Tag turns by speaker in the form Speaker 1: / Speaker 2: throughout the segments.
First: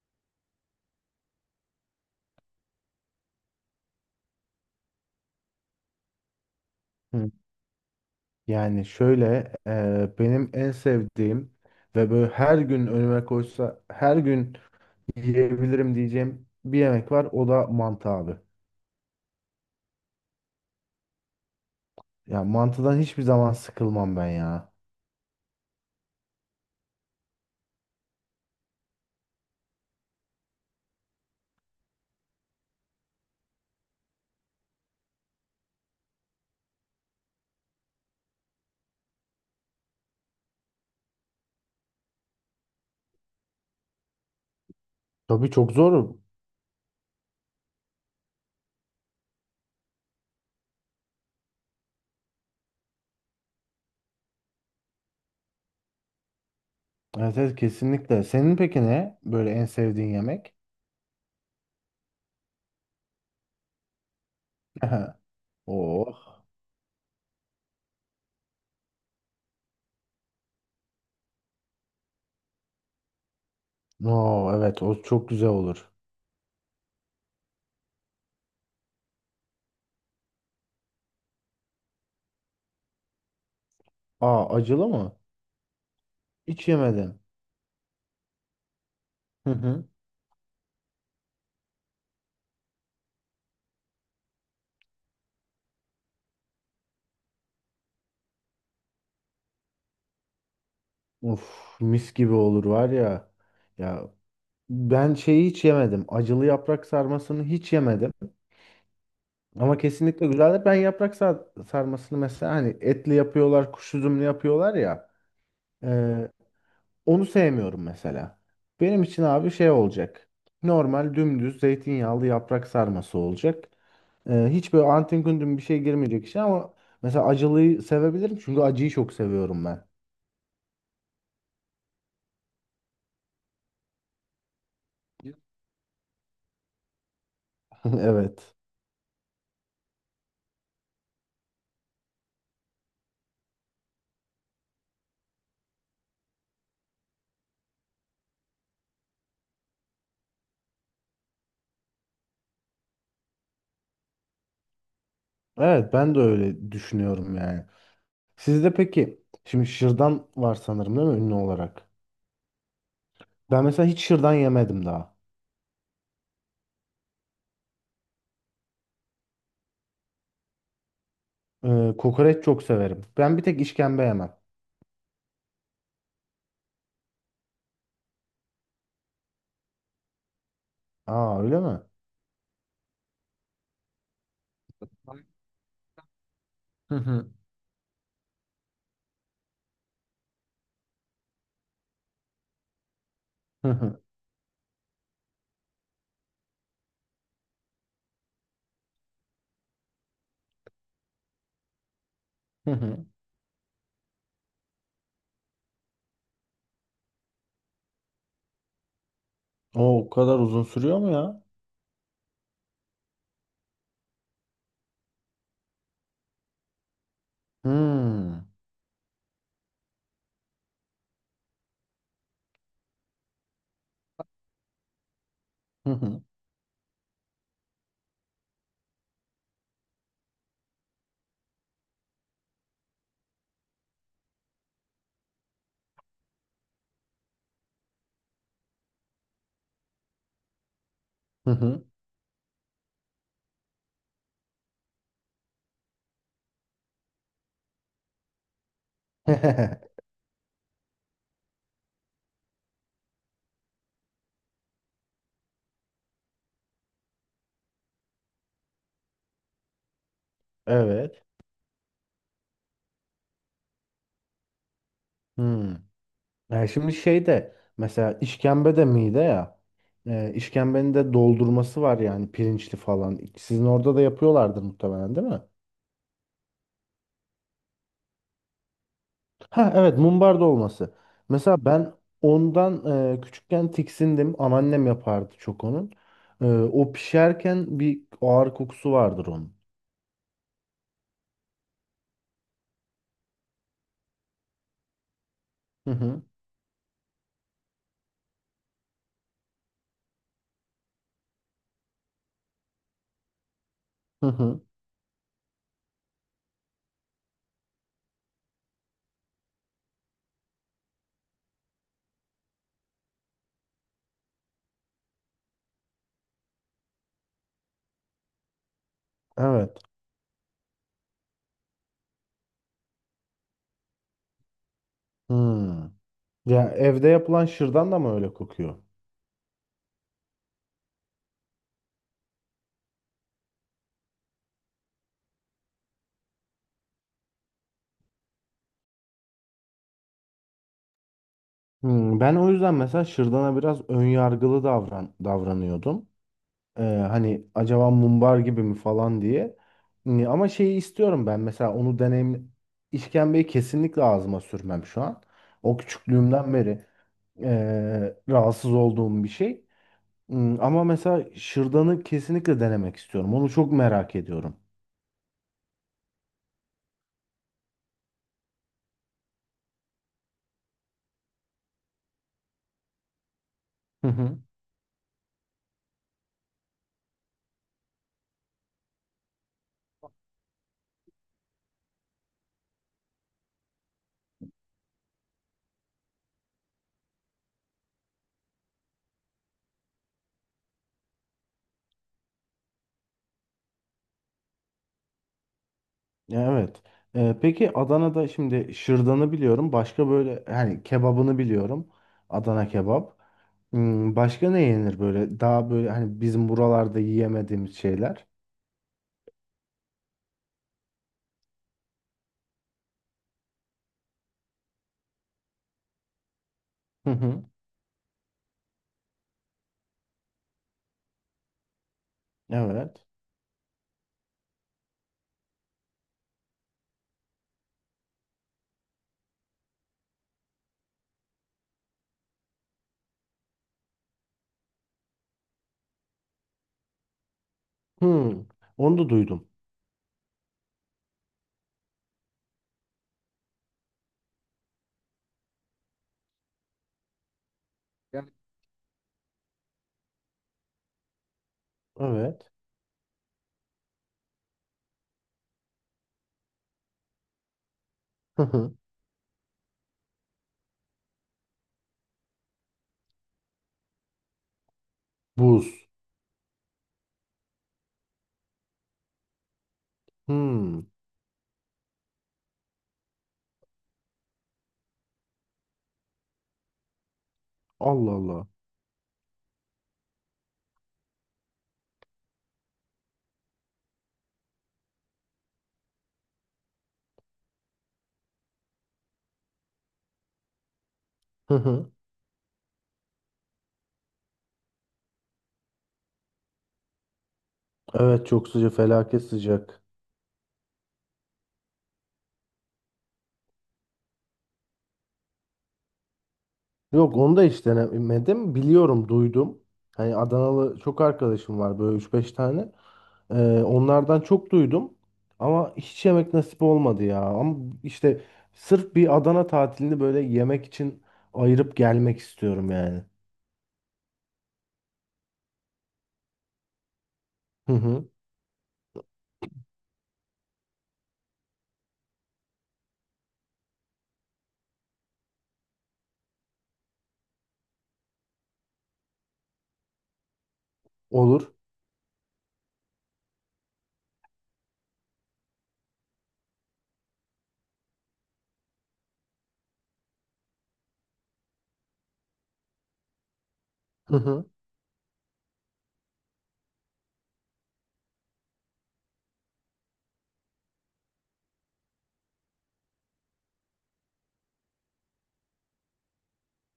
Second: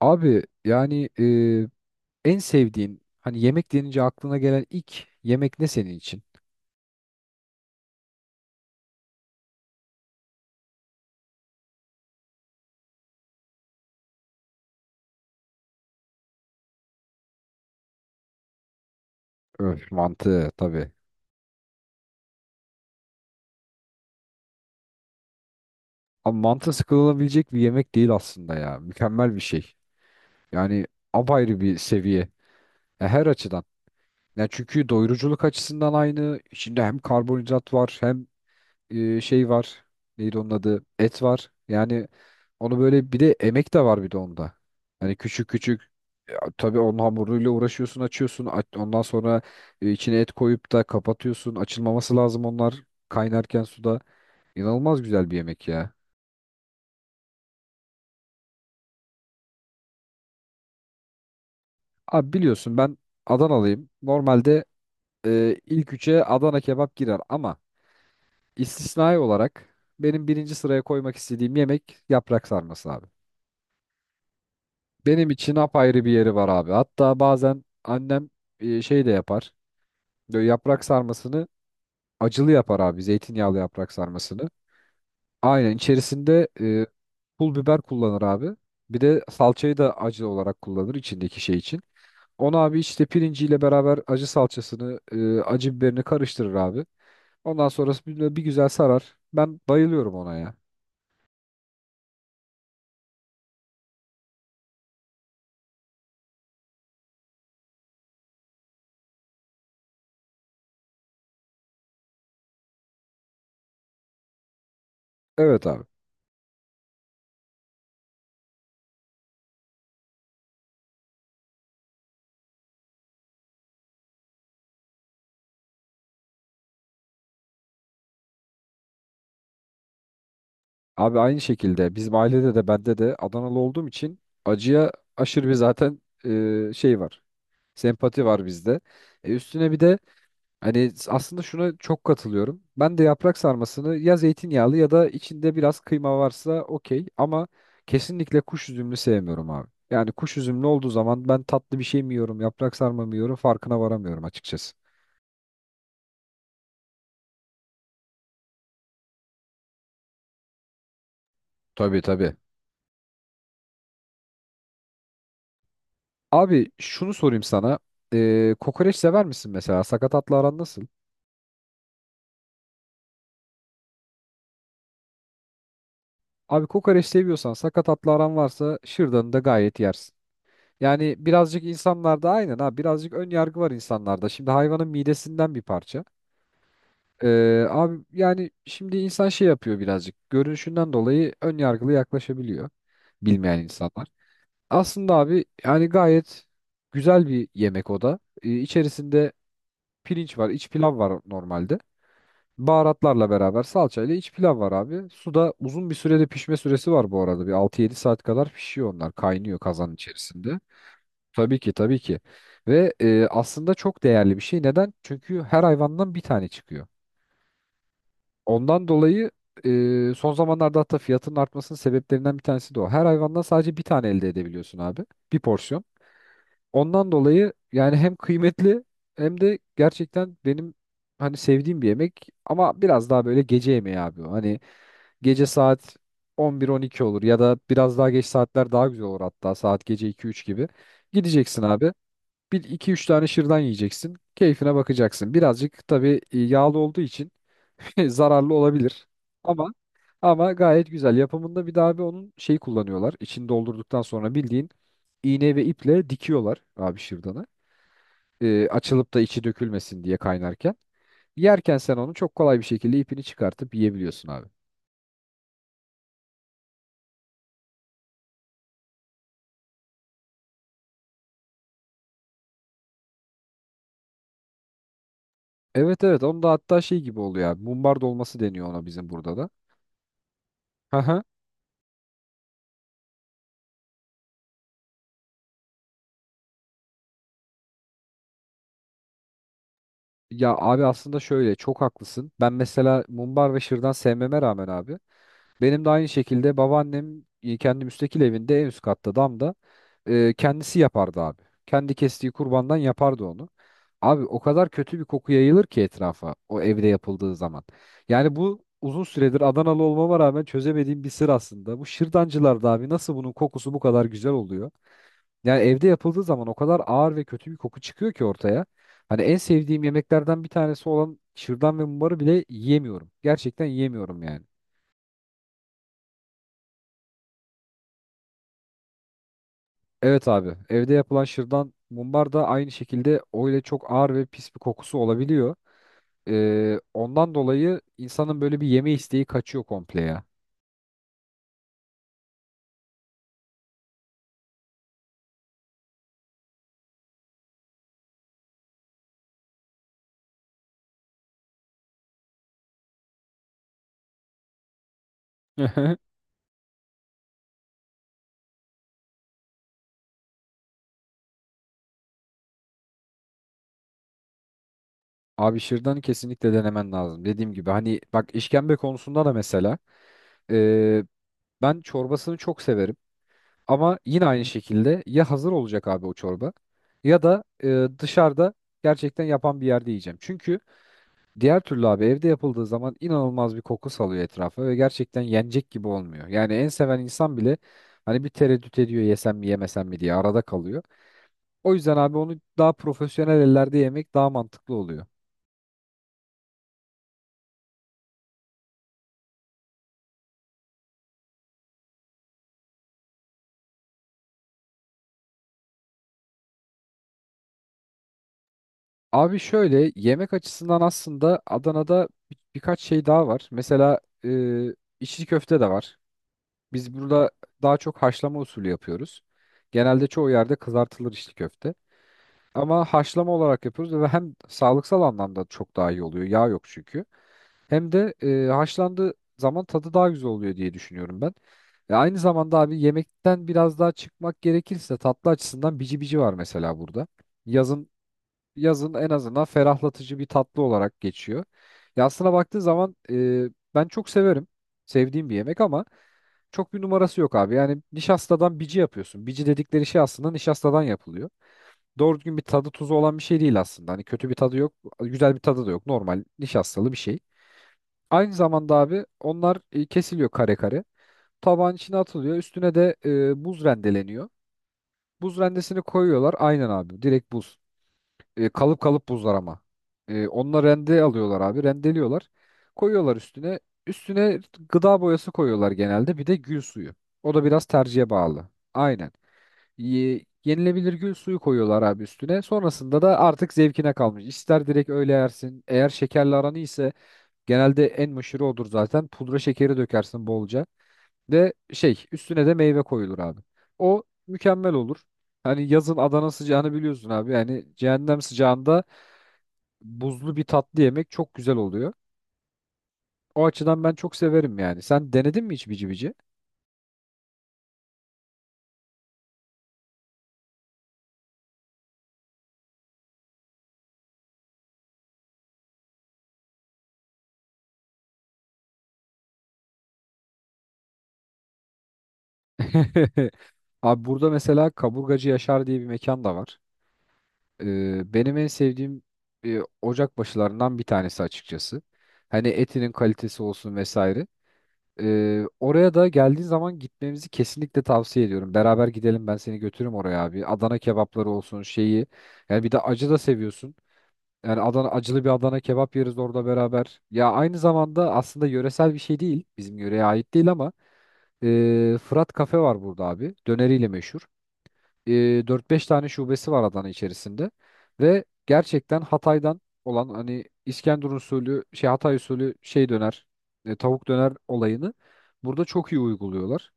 Speaker 1: Abi yani en sevdiğin hani yemek denince aklına gelen ilk yemek ne senin için?
Speaker 2: Hı. Yani şöyle benim en sevdiğim ve böyle her gün önüme koysa her gün yiyebilirim diyeceğim bir yemek var, o da mantı abi.
Speaker 1: Öf, mantı tabii.
Speaker 2: Yani mantıdan hiçbir zaman sıkılmam ben ya.
Speaker 1: Ama mantı sıkılabilecek bir yemek değil aslında ya. Mükemmel bir şey. Yani apayrı bir seviye. Ya her açıdan. Ya çünkü doyuruculuk açısından aynı. İçinde hem karbonhidrat var hem şey var. Neydi onun adı? Et var. Yani onu böyle bir de emek de var bir de onda. Hani küçük
Speaker 2: Tabii çok
Speaker 1: küçük
Speaker 2: zor.
Speaker 1: ya, tabii onun hamuruyla uğraşıyorsun, açıyorsun. Ondan sonra içine et koyup da kapatıyorsun. Açılmaması lazım onlar kaynarken suda. İnanılmaz güzel bir yemek ya.
Speaker 2: Evet, evet kesinlikle. Senin peki ne böyle en sevdiğin yemek?
Speaker 1: Abi biliyorsun ben Adanalıyım. Normalde ilk üçe
Speaker 2: Oh.
Speaker 1: Adana kebap girer ama istisnai olarak benim birinci sıraya koymak istediğim yemek yaprak sarması abi.
Speaker 2: No, evet o çok
Speaker 1: Benim
Speaker 2: güzel
Speaker 1: için
Speaker 2: olur.
Speaker 1: apayrı bir yeri var abi. Hatta bazen annem şey de yapar. Böyle yaprak sarmasını acılı yapar abi. Zeytinyağlı yaprak sarmasını.
Speaker 2: Aa, acılı mı?
Speaker 1: Aynen içerisinde
Speaker 2: Hiç yemedim.
Speaker 1: pul biber kullanır abi. Bir de
Speaker 2: Hı
Speaker 1: salçayı
Speaker 2: hı.
Speaker 1: da acı olarak kullanır içindeki şey için. Onu abi işte pirinciyle beraber acı salçasını, acı biberini karıştırır abi. Ondan sonrası bir güzel sarar. Ben bayılıyorum ona ya.
Speaker 2: Of, mis gibi olur var ya. Ya, ben şeyi hiç yemedim. Acılı yaprak sarmasını hiç yemedim. Ama kesinlikle güzeldir. Sarmasını mesela hani etli yapıyorlar, kuş üzümlü yapıyorlar ya.
Speaker 1: Evet abi.
Speaker 2: e, Onu sevmiyorum mesela. Benim için abi şey olacak. Normal dümdüz zeytinyağlı yaprak sarması olacak. E, hiç böyle antin kuntin bir şey girmeyecek işe, ama mesela acılıyı sevebilirim çünkü acıyı çok seviyorum ben.
Speaker 1: Abi aynı şekilde bizim ailede de bende de Adanalı olduğum için acıya aşırı bir zaten şey var. Sempati var
Speaker 2: Evet.
Speaker 1: bizde. Üstüne bir de hani aslında şuna çok katılıyorum. Ben de yaprak sarmasını ya zeytinyağlı ya da içinde biraz kıyma varsa okey ama kesinlikle kuş üzümlü sevmiyorum abi. Yani kuş üzümlü olduğu zaman ben tatlı bir şey mi yiyorum, yaprak sarma mı yiyorum farkına varamıyorum açıkçası.
Speaker 2: Evet, ben de öyle düşünüyorum yani. Sizde peki şimdi şırdan var sanırım, değil mi, ünlü olarak?
Speaker 1: Tabii tabii.
Speaker 2: Ben mesela hiç şırdan yemedim daha.
Speaker 1: Abi şunu sorayım sana. Kokoreç sever misin mesela? Sakatatla aran nasıl?
Speaker 2: Kokoreç çok severim. Ben bir tek işkembe yemem.
Speaker 1: Abi kokoreç seviyorsan sakat atlı aran varsa şırdanı da gayet yersin. Yani
Speaker 2: Aa, öyle
Speaker 1: birazcık
Speaker 2: mi?
Speaker 1: insanlarda aynen ha birazcık ön yargı var insanlarda. Şimdi hayvanın midesinden bir parça.
Speaker 2: Hı hı.
Speaker 1: Abi yani şimdi insan şey yapıyor birazcık. Görünüşünden dolayı ön yargılı yaklaşabiliyor bilmeyen
Speaker 2: Hı hı,
Speaker 1: insanlar. Aslında abi yani gayet güzel bir yemek o da. İçerisinde pirinç var, iç pilav var normalde.
Speaker 2: hı hı.
Speaker 1: Baharatlarla beraber salçayla iç pilav var abi. Suda uzun bir sürede pişme süresi var bu arada. Bir 6-7 saat kadar pişiyor onlar. Kaynıyor kazanın
Speaker 2: O o kadar
Speaker 1: içerisinde.
Speaker 2: uzun sürüyor mu ya?
Speaker 1: Tabii ki tabii ki. Ve aslında çok değerli bir şey. Neden? Çünkü her hayvandan bir tane çıkıyor.
Speaker 2: Hmm.
Speaker 1: Ondan dolayı son zamanlarda hatta fiyatının artmasının sebeplerinden bir tanesi de o. Her hayvandan sadece bir tane elde edebiliyorsun abi. Bir porsiyon.
Speaker 2: Hı hı,
Speaker 1: Ondan dolayı yani hem kıymetli hem de gerçekten benim hani sevdiğim bir yemek ama biraz daha böyle gece yemeği abi. O. Hani gece saat 11-12 olur ya da biraz daha geç saatler daha güzel olur hatta saat gece 2-3 gibi.
Speaker 2: hı
Speaker 1: Gideceksin
Speaker 2: hı.
Speaker 1: abi. Bir 2-3 tane şırdan yiyeceksin. Keyfine bakacaksın. Birazcık tabii yağlı olduğu için zararlı olabilir. Ama Ama gayet güzel. Yapımında bir daha abi onun şey kullanıyorlar. İçini doldurduktan sonra bildiğin iğne ve iple dikiyorlar abi şırdanı. Açılıp da içi dökülmesin diye kaynarken.
Speaker 2: Evet.
Speaker 1: Yerken sen onu çok kolay bir şekilde ipini çıkartıp yiyebiliyorsun abi.
Speaker 2: Hmm. Yani şimdi şey, de mesela işkembe de mide ya. İşkembenin de doldurması var yani, pirinçli falan. Sizin orada da yapıyorlardır muhtemelen, değil mi?
Speaker 1: Evet evet onun da hatta şey gibi oluyor abi. Mumbar dolması deniyor ona bizim burada da.
Speaker 2: Ha evet, mumbar dolması.
Speaker 1: Haha.
Speaker 2: Mesela ben ondan küçükken tiksindim. Anneannem yapardı çok onun. E, o pişerken bir ağır kokusu vardır onun.
Speaker 1: Ya abi aslında şöyle çok haklısın. Ben mesela mumbar ve şırdan sevmeme rağmen abi benim de
Speaker 2: Hı
Speaker 1: aynı
Speaker 2: hı.
Speaker 1: şekilde babaannem kendi müstakil evinde en üst katta damda kendisi yapardı abi. Kendi kestiği kurbandan yapardı onu. Abi
Speaker 2: Hı
Speaker 1: o
Speaker 2: hı.
Speaker 1: kadar kötü bir koku yayılır ki etrafa o evde yapıldığı zaman. Yani bu uzun süredir Adanalı olmama rağmen çözemediğim bir sır aslında. Bu şırdancılarda abi nasıl bunun kokusu bu kadar güzel oluyor? Yani evde yapıldığı zaman o kadar ağır ve kötü bir koku çıkıyor ki ortaya. Hani en
Speaker 2: Evet.
Speaker 1: sevdiğim yemeklerden bir tanesi olan şırdan ve mumbarı bile yiyemiyorum. Gerçekten yiyemiyorum yani.
Speaker 2: Hmm. Ya evde yapılan şırdan da mı öyle kokuyor?
Speaker 1: Evet abi. Evde yapılan şırdan mumbar da aynı şekilde öyle çok ağır ve pis bir kokusu olabiliyor. Ondan dolayı insanın böyle bir yeme isteği kaçıyor komple ya.
Speaker 2: Hmm, ben o yüzden mesela şırdana biraz ön yargılı davranıyordum. Hani acaba mumbar gibi mi falan diye. Ama şeyi istiyorum ben, mesela onu deneyim. İşkembeyi kesinlikle ağzıma sürmem şu an. O küçüklüğümden beri rahatsız olduğum bir şey. Hmm, ama mesela şırdanı kesinlikle denemek istiyorum. Onu çok merak ediyorum.
Speaker 1: Abi şırdanı kesinlikle denemen lazım. Dediğim gibi hani bak işkembe konusunda da mesela ee, ben çorbasını çok severim. Ama
Speaker 2: Hı
Speaker 1: yine
Speaker 2: hı.
Speaker 1: aynı şekilde ya hazır olacak abi o çorba ya da dışarıda gerçekten yapan bir yerde yiyeceğim. Çünkü diğer türlü abi evde yapıldığı zaman inanılmaz bir koku salıyor etrafa ve gerçekten yenecek gibi olmuyor. Yani en seven insan bile hani bir tereddüt ediyor yesem mi yemesem mi diye arada kalıyor. O yüzden abi onu daha profesyonel ellerde yemek daha mantıklı oluyor.
Speaker 2: Evet. Peki Adana'da şimdi şırdanı biliyorum. Başka böyle hani kebabını biliyorum. Adana kebap. Hmm, başka ne yenir böyle? Daha böyle hani bizim buralarda yiyemediğimiz şeyler.
Speaker 1: Abi şöyle yemek açısından aslında Adana'da birkaç şey daha var. Mesela e, içli köfte de var. Biz
Speaker 2: Hı
Speaker 1: burada
Speaker 2: hı.
Speaker 1: daha çok haşlama usulü yapıyoruz. Genelde çoğu yerde kızartılır içli köfte. Ama
Speaker 2: Evet.
Speaker 1: haşlama olarak yapıyoruz ve hem sağlıksal anlamda çok daha iyi oluyor. Yağ yok çünkü. Hem de haşlandığı zaman tadı daha güzel oluyor diye düşünüyorum ben. Ve aynı zamanda abi yemekten biraz daha çıkmak gerekirse tatlı açısından bici bici var mesela burada. Yazın
Speaker 2: Hmm.
Speaker 1: Yazın
Speaker 2: Onu da
Speaker 1: en azından
Speaker 2: duydum.
Speaker 1: ferahlatıcı bir tatlı olarak geçiyor. Ya aslına baktığı zaman ben çok severim. Sevdiğim bir yemek ama çok bir numarası yok abi. Yani
Speaker 2: Yani
Speaker 1: nişastadan bici yapıyorsun. Bici dedikleri şey aslında nişastadan yapılıyor doğru düzgün bir
Speaker 2: evet.
Speaker 1: tadı tuzu olan bir şey değil aslında. Hani kötü bir tadı yok, güzel bir tadı da yok. Normal nişastalı bir şey. Aynı
Speaker 2: Hı hı.
Speaker 1: zamanda abi onlar kesiliyor kare kare. Tabağın içine atılıyor. Üstüne de buz rendeleniyor. Buz
Speaker 2: Buz.
Speaker 1: rendesini koyuyorlar. Aynen abi. Direkt buz. Kalıp kalıp buzlar ama. Onlar
Speaker 2: Hmm.
Speaker 1: rende alıyorlar abi. Rendeliyorlar. Koyuyorlar üstüne. Üstüne gıda boyası koyuyorlar genelde. Bir de gül suyu. O da biraz tercihe
Speaker 2: Allah Allah.
Speaker 1: bağlı. Aynen. Yenilebilir gül suyu koyuyorlar abi üstüne. Sonrasında da artık zevkine kalmış. İster direkt öyle yersin. Eğer şekerli aranı ise genelde en meşhuru odur zaten. Pudra şekeri dökersin bolca. Ve
Speaker 2: Hı hı.
Speaker 1: şey üstüne de meyve koyulur abi. O mükemmel olur. Hani yazın Adana sıcağını biliyorsun abi. Yani cehennem
Speaker 2: Evet çok sıcak,
Speaker 1: sıcağında
Speaker 2: felaket sıcak.
Speaker 1: buzlu bir tatlı yemek çok güzel oluyor. O açıdan ben çok severim yani. Sen denedin mi hiç bici bici?
Speaker 2: Yok, onu da hiç denemedim. Biliyorum, duydum. Hani Adanalı çok arkadaşım var böyle üç beş tane. Onlardan çok duydum ama hiç yemek nasip olmadı ya. Ama işte sırf bir Adana tatilini böyle yemek için ayırıp gelmek istiyorum yani.
Speaker 1: Abi burada mesela Kaburgacı Yaşar diye bir mekan da var.
Speaker 2: Hı hı.
Speaker 1: Benim en sevdiğim ocak başılarından bir tanesi açıkçası. Hani etinin kalitesi olsun vesaire. Oraya da geldiğin zaman gitmemizi kesinlikle tavsiye ediyorum. Beraber gidelim ben seni götürürüm oraya abi. Adana kebapları
Speaker 2: Olur.
Speaker 1: olsun şeyi. Yani bir de acı da seviyorsun. Yani Adana acılı bir Adana kebap yeriz orada beraber. Ya aynı zamanda aslında yöresel bir şey değil. Bizim yöreye ait değil ama Fırat Kafe var burada abi. Döneriyle meşhur e, 4-5 tane şubesi var Adana içerisinde ve gerçekten Hatay'dan olan hani İskenderun usulü şey Hatay usulü şey döner tavuk döner olayını burada çok iyi uyguluyorlar.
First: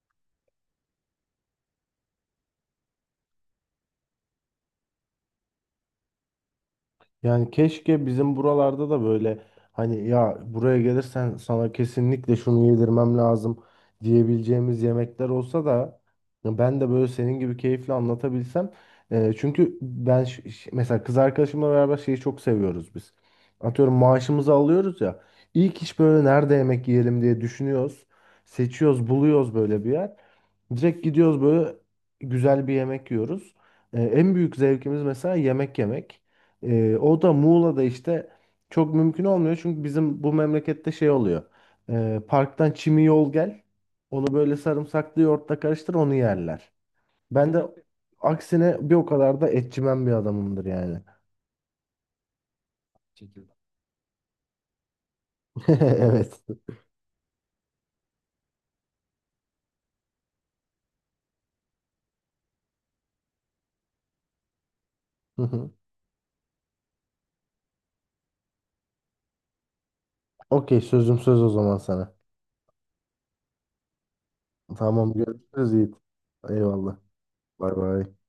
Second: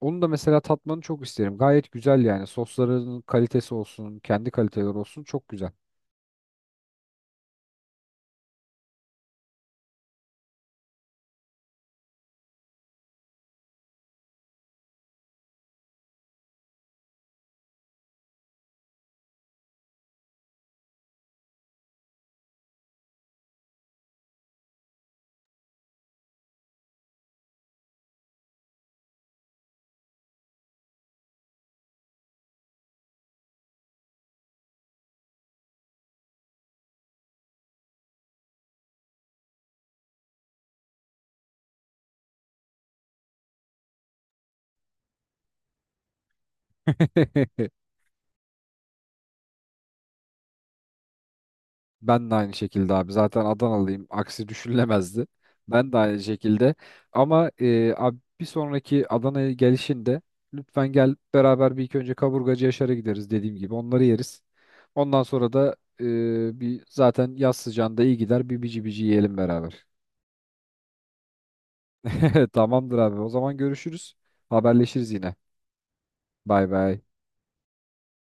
Speaker 1: Onu da mesela tatmanı çok isterim. Gayet güzel yani. Sosların kalitesi olsun, kendi kaliteleri olsun çok güzel.
Speaker 2: Yani keşke bizim buralarda da böyle, hani, ya buraya gelirsen sana kesinlikle şunu yedirmem lazım diyebileceğimiz yemekler olsa da ya ben de böyle senin gibi keyifle anlatabilsem. Çünkü ben mesela kız arkadaşımla beraber şeyi çok seviyoruz biz. Atıyorum maaşımızı alıyoruz ya. İlk iş böyle nerede yemek yiyelim diye düşünüyoruz. Seçiyoruz, buluyoruz böyle bir yer. Direkt gidiyoruz, böyle güzel bir yemek yiyoruz. En büyük zevkimiz mesela yemek yemek. O da Muğla'da işte çok mümkün olmuyor çünkü bizim bu memlekette şey oluyor. Parktan çimi yol gel. Onu böyle sarımsaklı yoğurtla karıştır, onu yerler. Ben de aksine bir o kadar da etçimen bir adamımdır yani.
Speaker 1: Ben de aynı şekilde abi. Zaten
Speaker 2: Şekilde.
Speaker 1: Adanalıyım. Aksi düşünülemezdi. Ben de aynı
Speaker 2: Evet.
Speaker 1: şekilde. Ama abi bir sonraki Adana'ya gelişinde lütfen gel beraber bir ilk önce Kaburgacı Yaşar'a gideriz dediğim gibi. Onları yeriz. Ondan
Speaker 2: Hı
Speaker 1: sonra
Speaker 2: hı.
Speaker 1: da bir zaten yaz sıcağında iyi gider. Bir bici bici yiyelim beraber.
Speaker 2: Okey, sözüm söz o zaman sana.
Speaker 1: Tamamdır abi. O zaman görüşürüz. Haberleşiriz
Speaker 2: Tamam,
Speaker 1: yine.
Speaker 2: görüşürüz Yiğit.
Speaker 1: Bay
Speaker 2: Eyvallah.
Speaker 1: bay.
Speaker 2: Bay bay.